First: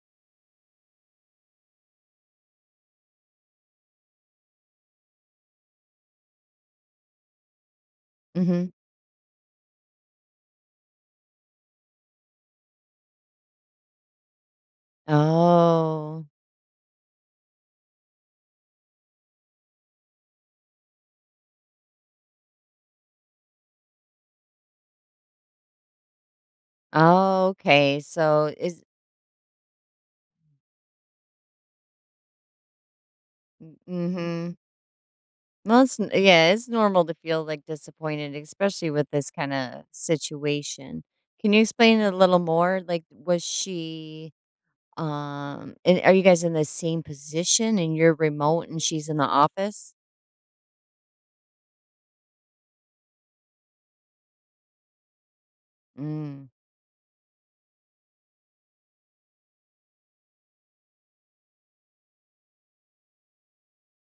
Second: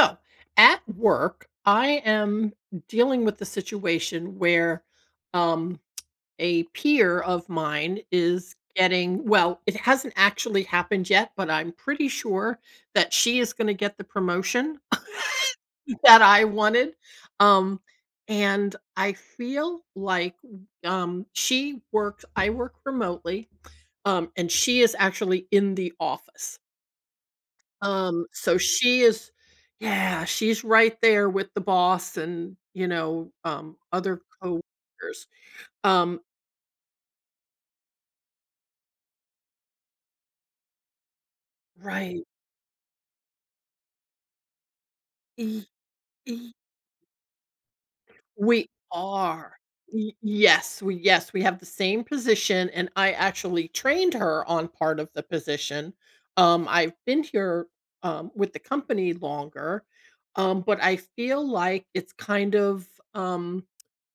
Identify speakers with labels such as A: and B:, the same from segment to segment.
A: So at work, I am dealing with the situation where um, a peer of mine is
B: Mhm.
A: getting, well, it hasn't actually happened yet, but I'm pretty sure that she is going to get the promotion that
B: Oh.
A: I wanted. Um, and I feel like I work remotely, and she is actually in the office.
B: Oh, okay. So
A: So
B: is
A: she is Yeah, she's right there with the boss and, other
B: mhm.
A: coworkers.
B: Well, it's n
A: Um,
B: yeah, it's normal to feel, like, disappointed, especially with this kinda situation. Can you explain a
A: right.
B: little more? Like, was she,
A: E
B: and are you
A: e
B: guys in the same position and you're
A: We
B: remote and she's in the
A: are.
B: office?
A: Y yes, we Yes, we have the same position, and I actually trained her on part of the position.
B: Mm.
A: I've been here, with the company longer, but I feel like it's kind of, um,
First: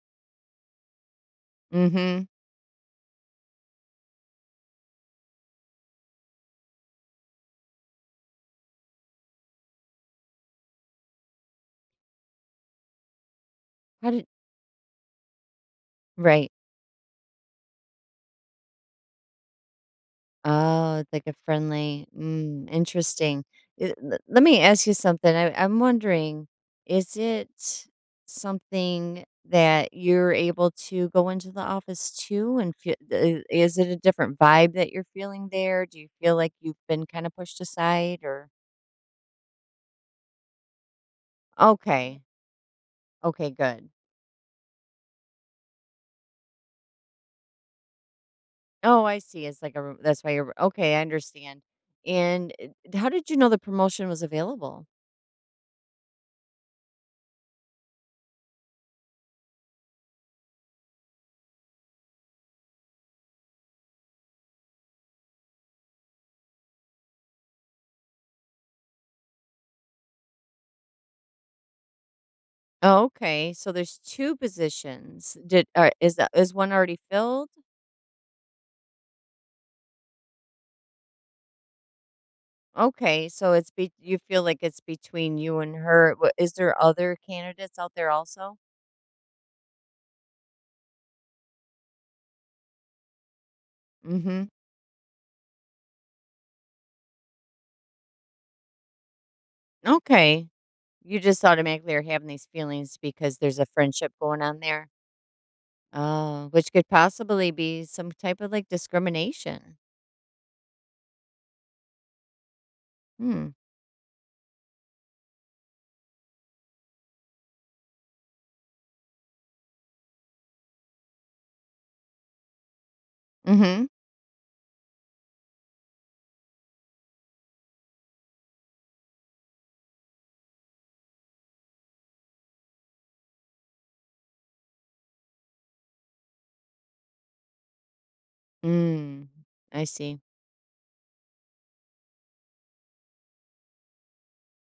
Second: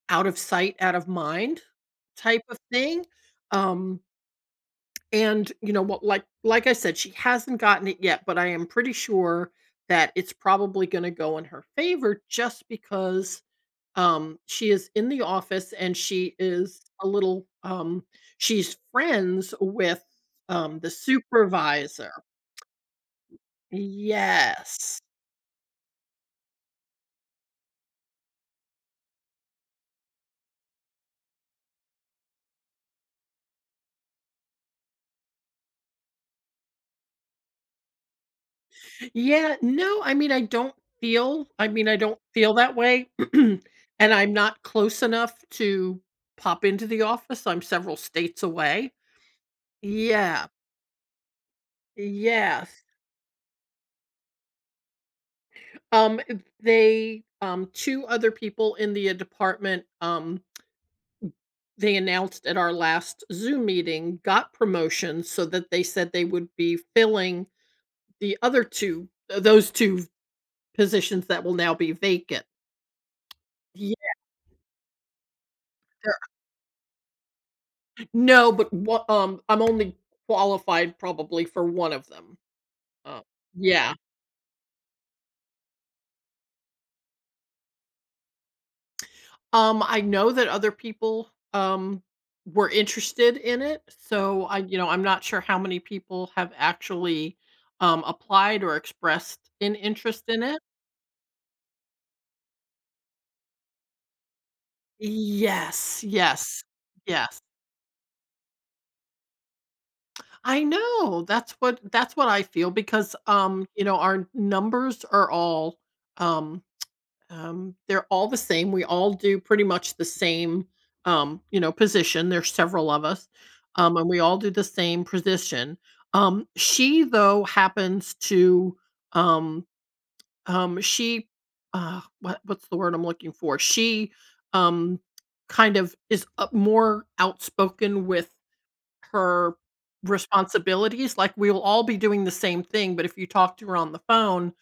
A: out of sight, out of mind
B: Mhm.
A: type of thing. Um And, you know what, like I said, she hasn't gotten it yet, but I am pretty sure that it's probably gonna go in her favor just because,
B: How did
A: she is in the office and she
B: right.
A: is a little, she's friends with, the
B: Oh, it's like a friendly
A: supervisor.
B: mm, interesting. Let me ask you
A: Yes.
B: something. I'm wondering, is it something that you're able to go into the office to and feel, is it a different vibe that you're feeling there? Do you feel like you've been kind of pushed aside or?
A: Yeah, no, I mean, I mean, I don't
B: Okay.
A: feel that way,
B: Okay,
A: and
B: good.
A: I'm not close enough to pop into the office. I'm several states away.
B: Oh, I see. It's like a, that's why
A: Yeah.
B: you're, okay, I understand. And
A: Yes.
B: how did you know the promotion was available?
A: Um, eh, they, 2 other people in the, department, they announced at our last Zoom meeting, got promotions, so that they said they would be filling the other 2, those 2 positions that will now be vacant.
B: Okay, so
A: Yeah.
B: there's 2 positions. Did is
A: there-
B: the is one already filled?
A: No, but wha I'm only qualified probably for 1 of them. Uh,
B: Okay, so it's be
A: yeah.
B: you feel like it's between you and her. Wha Is there other candidates out there also?
A: I know that other people, were interested in it, so
B: Mhm.
A: I you know, I'm not sure how many people have actually, applied or expressed an interest in
B: Okay.
A: it.
B: You just automatically are having these feelings because there's a friendship going on there?
A: Yes,
B: Oh,
A: yes,
B: which could
A: yes.
B: possibly be some type of, like, discrimination.
A: I know, that's what I feel because,
B: Hmm.
A: you know, our numbers are all, um they're all the same. We all do pretty much the same, you know, position. There's several of us,
B: Mhm.
A: and we all do the same position. She though happens to, um, um, she, what what's the word I'm looking for? Um, Kind of is up more outspoken with
B: Mm.
A: her
B: I see.
A: responsibilities. Like we will all be doing the same thing, but if you talk to her on the phone,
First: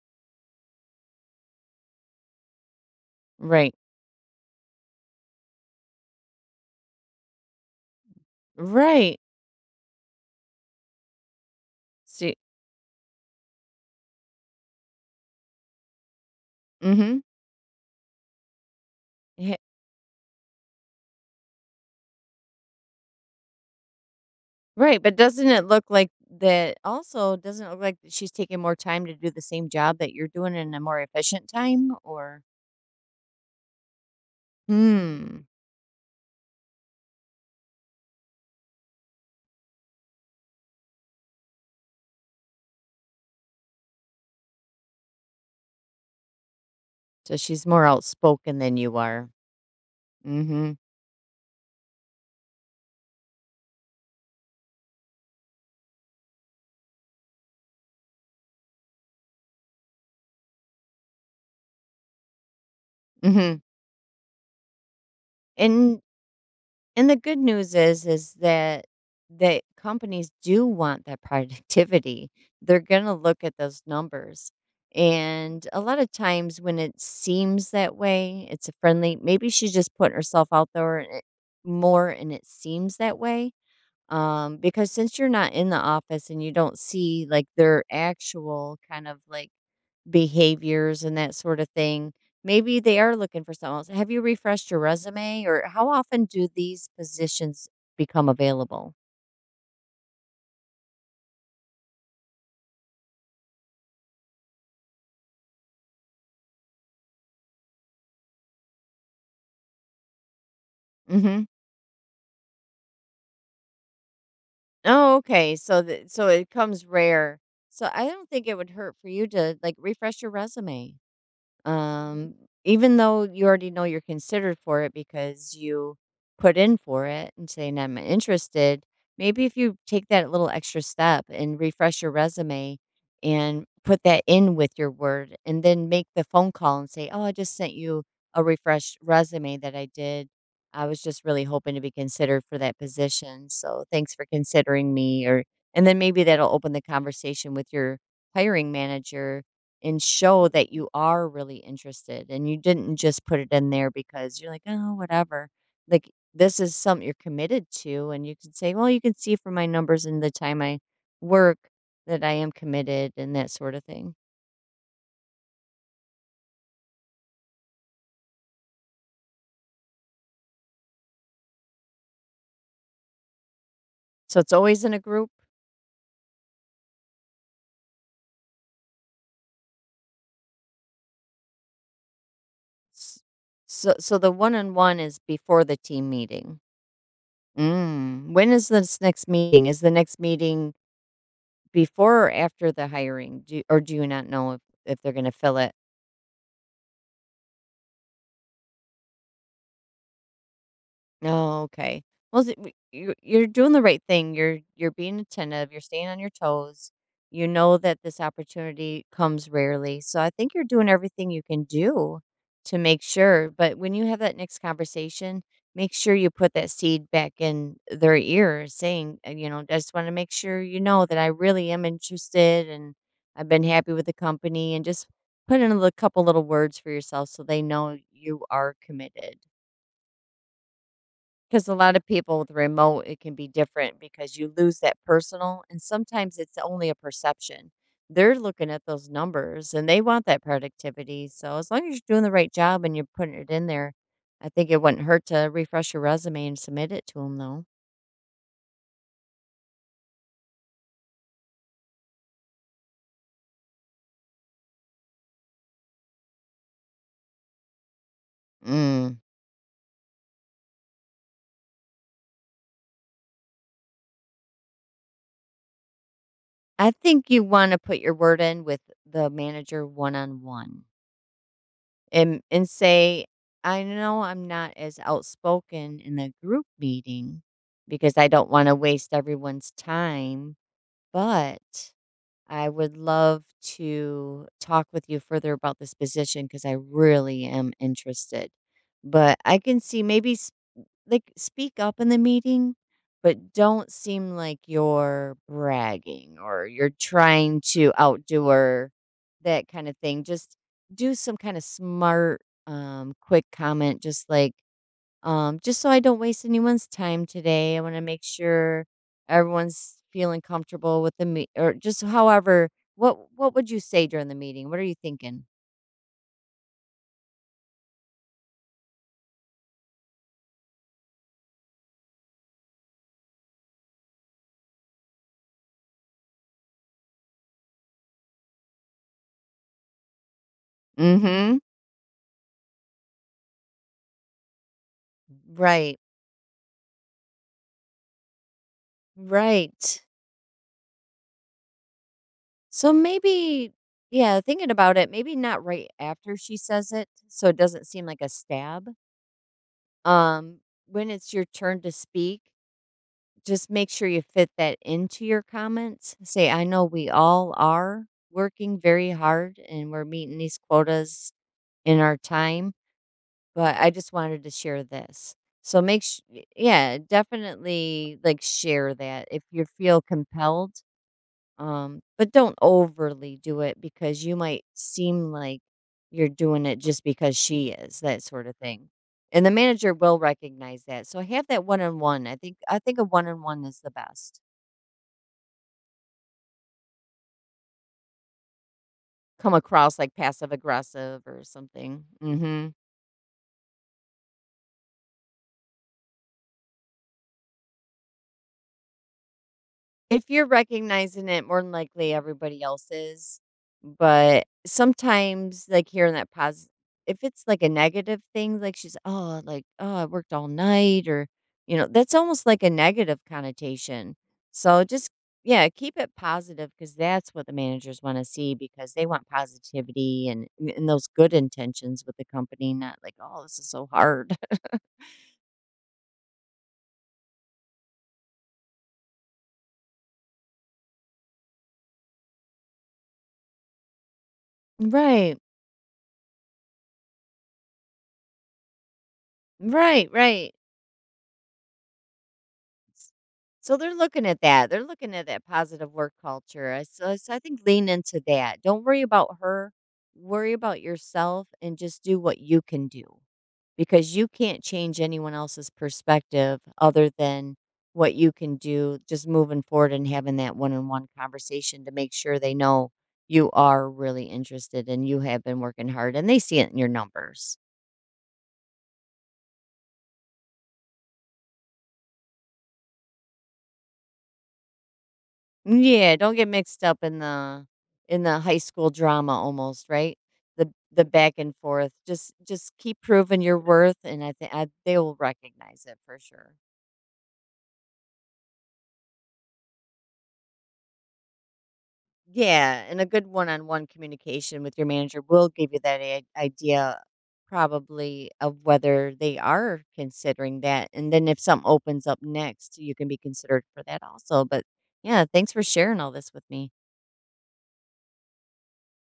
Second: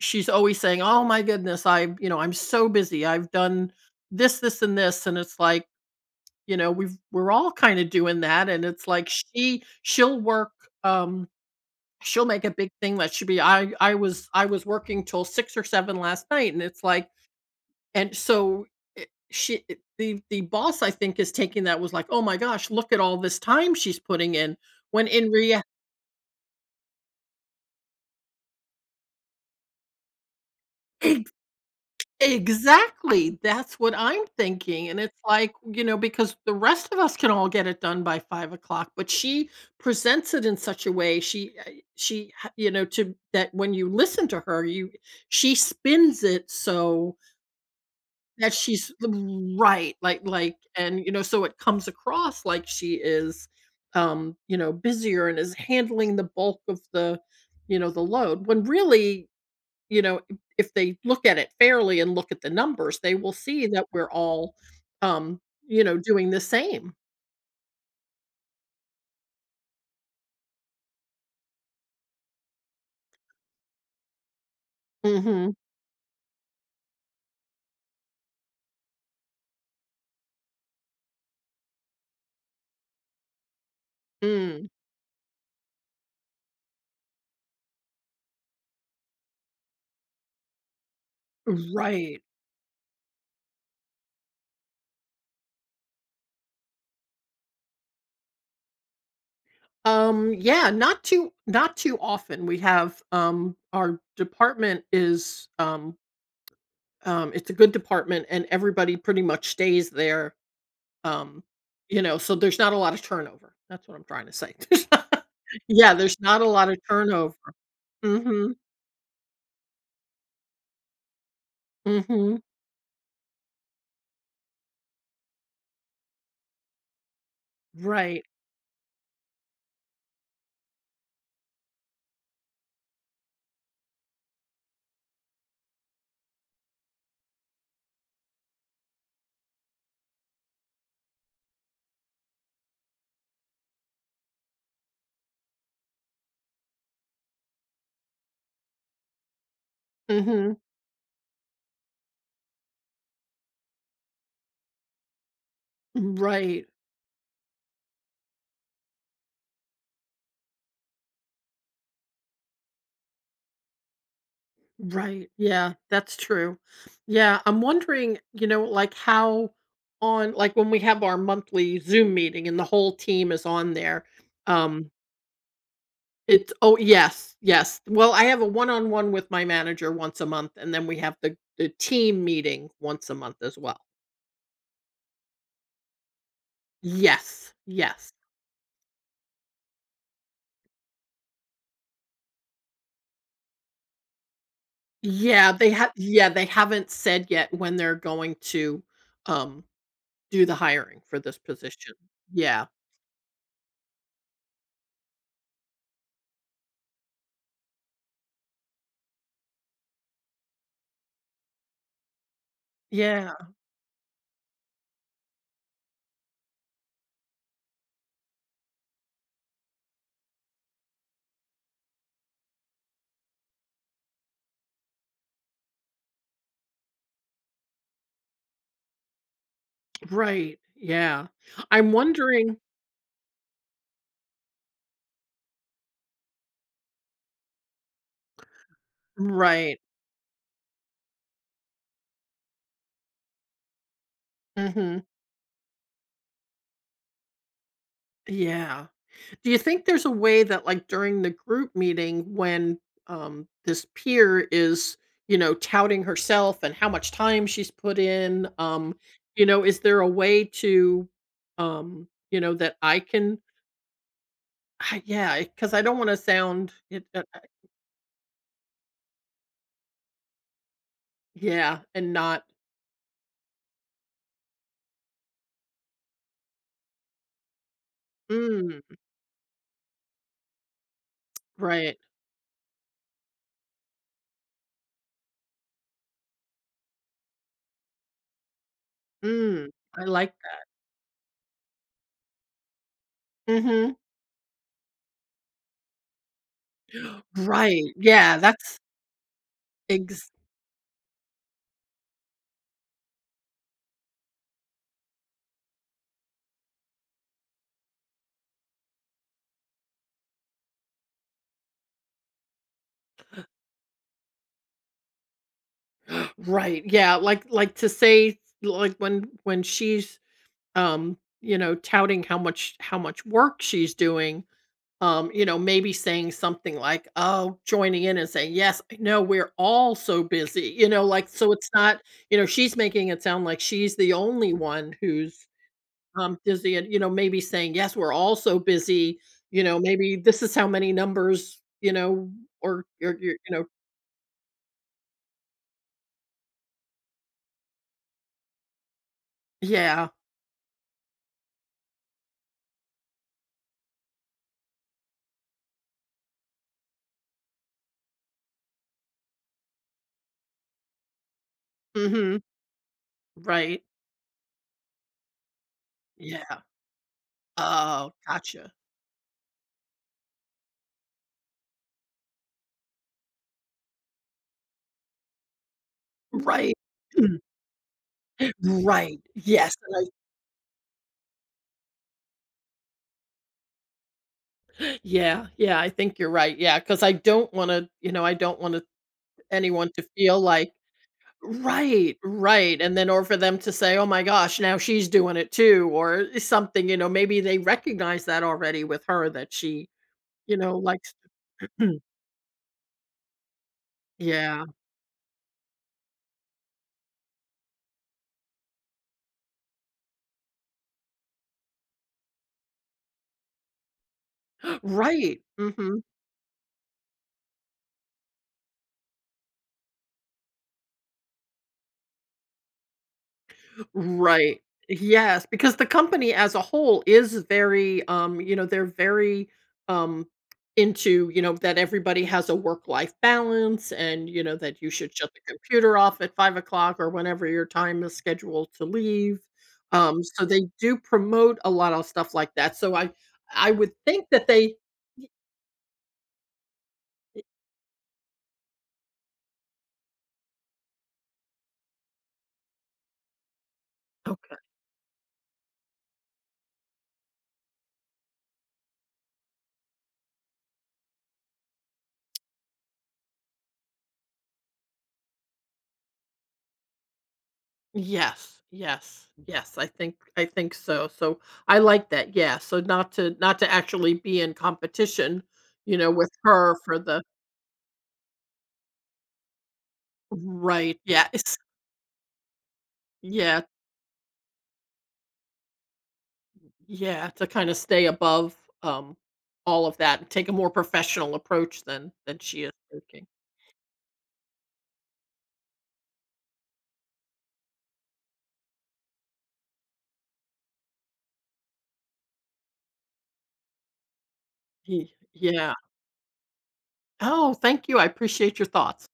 A: she's always saying, "Oh my goodness, I you know, I'm so busy. I've done
B: Right.
A: this, this, and this." And it's like, you know, we're all kind of doing that. And it's like
B: Right.
A: she'll work, um, she'll
B: See
A: make a big thing that should be I was working till six or seven last night. And it's like,
B: mhm.
A: and so it-
B: H
A: she it- the boss I think is taking that, was like, oh my gosh, look at all this time she's putting in.
B: Right,
A: When
B: but
A: in
B: doesn't
A: reality
B: it look like that also doesn't it look like that she's taking more time to do the same job that you're doing in a more efficient time or
A: exactly, that's what I'm thinking, and it's
B: hmm.
A: like, you know, because the rest of us can all get it done by 5 o'clock, but she presents it in such a way. She ha You know, to that when you listen to her, you she spins it so
B: So she's more
A: that
B: outspoken than you are.
A: right, like
B: Mhm.
A: and, you know, so it comes across like she is, you know, busier and is handling the bulk of the, you know, the load, when really, you know, if they look at it fairly and look at the numbers, they will
B: Mhm.
A: see that we're all, um, you know,
B: And
A: doing the same.
B: and the good news is that companies do want that productivity. They're going to look at those numbers.
A: Mhm.
B: And a lot of times when it seems that way, it's a friendly maybe she's just putting herself out there more and it seems that way.
A: Mm.
B: Because since you're not in the office and you don't see like their actual kind of like behaviors and that sort of thing,
A: Right.
B: maybe they are looking for someone else. Have you refreshed your resume or how often do these positions become available?
A: Yeah, not too often. We have, our department is, it's a good department and everybody pretty much stays there, um,
B: Hmm.
A: you know, so there's not a lot of turnover. That's what I'm trying to say. There's
B: Oh,
A: not
B: okay.
A: Yeah, there's
B: So
A: not a
B: it
A: lot of
B: comes
A: turnover.
B: rare. So I don't think
A: Mhm.
B: it would hurt for you to like refresh your resume. Um,
A: Mhm.
B: Even though you already know you're considered for it because you put in for it and saying I'm
A: Right.
B: interested, maybe if you take that little extra step and refresh your resume and put that in with your word and then make the phone call and say, "Oh, I just sent you a refreshed resume that I did. I was just really hoping to be considered for that position. So, thanks for considering me." Or and then maybe that'll open the conversation with your hiring manager and show
A: Mhm.
B: that you are really interested and you didn't just put it in there because you're like, oh, whatever. Like, this
A: Right.
B: is something you're committed to. And you can say, well, you can see from my numbers and the time I work that I am committed and that sort of thing.
A: Right. Yeah, that's true. Yeah, I'm wondering, you know, like how on, like, when we have our monthly Zoom meeting and the whole team is on there.
B: So it's always
A: Um
B: in a group.
A: it's Oh yes, yes. Well, I have a one-on-one with my manager once a month and then we have the team meeting once a
B: S-
A: month as well.
B: So, the one on one is before the team meeting.
A: Yes. Yes.
B: Mm. When is this next meeting? Is the next meeting before or after the hiring? Do, or do you not know if they're going to fill it?
A: Yeah, they haven't said yet when they're going to um do the hiring for this
B: Oh,
A: position.
B: okay. Well,
A: Yeah.
B: you you're doing the right thing. You're being attentive. You're staying on your toes. You know that this opportunity comes rarely, so I think you're doing everything you can do to make
A: Yeah.
B: sure. But when you have that next conversation, make sure you put that seed back in their ear, saying, you know, I just want to make sure you know that I really am interested, and I've been happy with the company, and just put in a couple little words for yourself so they know you are committed.
A: Right, yeah.
B: 'Cause a
A: I'm
B: lot of people with
A: wondering.
B: remote, it can be different because you lose that personal, and sometimes it's only a perception. They're looking at those numbers
A: Right,
B: and they want that productivity, so as long as you're doing the right job and you're putting it in there, I think it
A: mhm,
B: wouldn't hurt to refresh your resume and submit it to them. Though.
A: yeah. Do you think there's a way that, like, during the group meeting when, this peer is, you know, touting herself and how much time she's put in,
B: Mm.
A: you know, is there a way to, you know, that I can yeah, because I don't wanna sound
B: I
A: it
B: think you wanna put your word in with the manager one-on-one.
A: yeah, and
B: and
A: not.
B: and say, "I know I'm not as outspoken in a group meeting because I don't want to
A: Mm,
B: waste everyone's time, but
A: right.
B: I would love to talk with you further about this position because I really am interested. But I
A: Mm,
B: can see
A: I like
B: maybe
A: that.
B: like, speak up in the meeting, but don't
A: Mhm.
B: seem like you're bragging or you're trying
A: Right,
B: to
A: yeah,
B: outdo
A: that's
B: her, that kind of thing.
A: ex
B: Just do some kind of smart, quick comment, just like, "Just so I don't waste anyone's time today, I wanna make sure everyone's feeling comfortable with the meet or just however what would you say during the meeting? What are you thinking?
A: right, yeah, like to say like when she's, you know, touting how much work she's doing, you know, maybe saying something like, "Oh," joining in and saying, "Yes, I know we're all so busy," you know, like, so
B: Mhm.
A: it's not, you know, she's making it sound like she's the only one who's,
B: Right.
A: busy and, you know, maybe saying, "Yes, we're all so busy," you know,
B: Right.
A: maybe this is how many numbers, you know,
B: So
A: you you know.
B: maybe yeah, thinking about it, maybe not right after she says it, so it doesn't seem like a stab.
A: Yeah.
B: Um, when it's your turn to speak, just make sure you fit that into your comments. Say, I know we all are working very hard and we're meeting these quotas in our
A: Mhm.
B: time, but
A: Right.
B: I just wanted to share this. So make sure,
A: Yeah.
B: yeah,
A: Oh,
B: definitely like
A: gotcha.
B: share that if you feel compelled but don't overly do it because you might seem like you're doing
A: Right.
B: it just because
A: Mm.
B: she is, that sort of thing.
A: Right.
B: And the
A: Yes,
B: manager
A: and
B: will recognize that. So have that one on one. I think a one on one is the best.
A: I yeah, yeah, I think you're right. Yeah, because I don't wanna, you know, I don't want to
B: Come
A: anyone
B: across
A: to
B: like
A: feel
B: passive
A: like
B: aggressive or something.
A: right,
B: Mhm.
A: right, and then or for them to say, "Oh my gosh, now she's doing it too," or something, you know, maybe they recognize that already with her that she,
B: If you're
A: you know, likes
B: recognizing it, more than likely everybody else is, but
A: yeah.
B: sometimes, like, hearing that positive, if it's, like, a negative thing, like, she's, "Oh," like, "Oh, I worked all night," or, you know, that's almost like a negative connotation. So just
A: Right,
B: yeah, keep
A: mhm.
B: it positive because that's what the managers wanna see because they want positivity and those good intentions with the company, not like, "Oh, this is so hard."
A: Right. Yes, because the company as a whole is very, you know, they're very um into, you know, that everybody has a work-life balance and, you know, that you should shut
B: Right.
A: the computer off at 5 o'clock or whenever your time is scheduled to leave.
B: Right,
A: So
B: right.
A: they do promote a lot of stuff like that. So I
B: So
A: would
B: they're
A: think
B: looking at
A: that
B: that.
A: they
B: They're looking at that positive work culture. So, I think lean into that. Don't worry about her. Worry about yourself and just do what you can do because you
A: okay.
B: can't change anyone else's perspective other than what you can do just moving forward and having that one-on-one conversation to make sure they know you are really interested and you have been working hard and they see it in your numbers.
A: Yes, yes, yes, I think so, so, I like that, yeah, so not to actually be in competition, you know,
B: Yeah,
A: with
B: don't get
A: her
B: mixed
A: for
B: up in
A: the
B: the high school drama almost, right? The
A: right,
B: the
A: yeah,
B: back and
A: it's
B: forth. Just keep proving your
A: yeah,
B: worth and I think they will recognize it for sure.
A: yeah, to kinda stay above, um, all of that and take a more professional approach than she is
B: Yeah, and a
A: taking.
B: good one-on-one communication with your manager will give you that idea probably of whether they are considering that and then if something opens up next, you can be considered for that also. But
A: Ye
B: yeah, thanks for
A: Yeah.
B: sharing all this with me.
A: Oh, thank you, I appreciate your thoughts.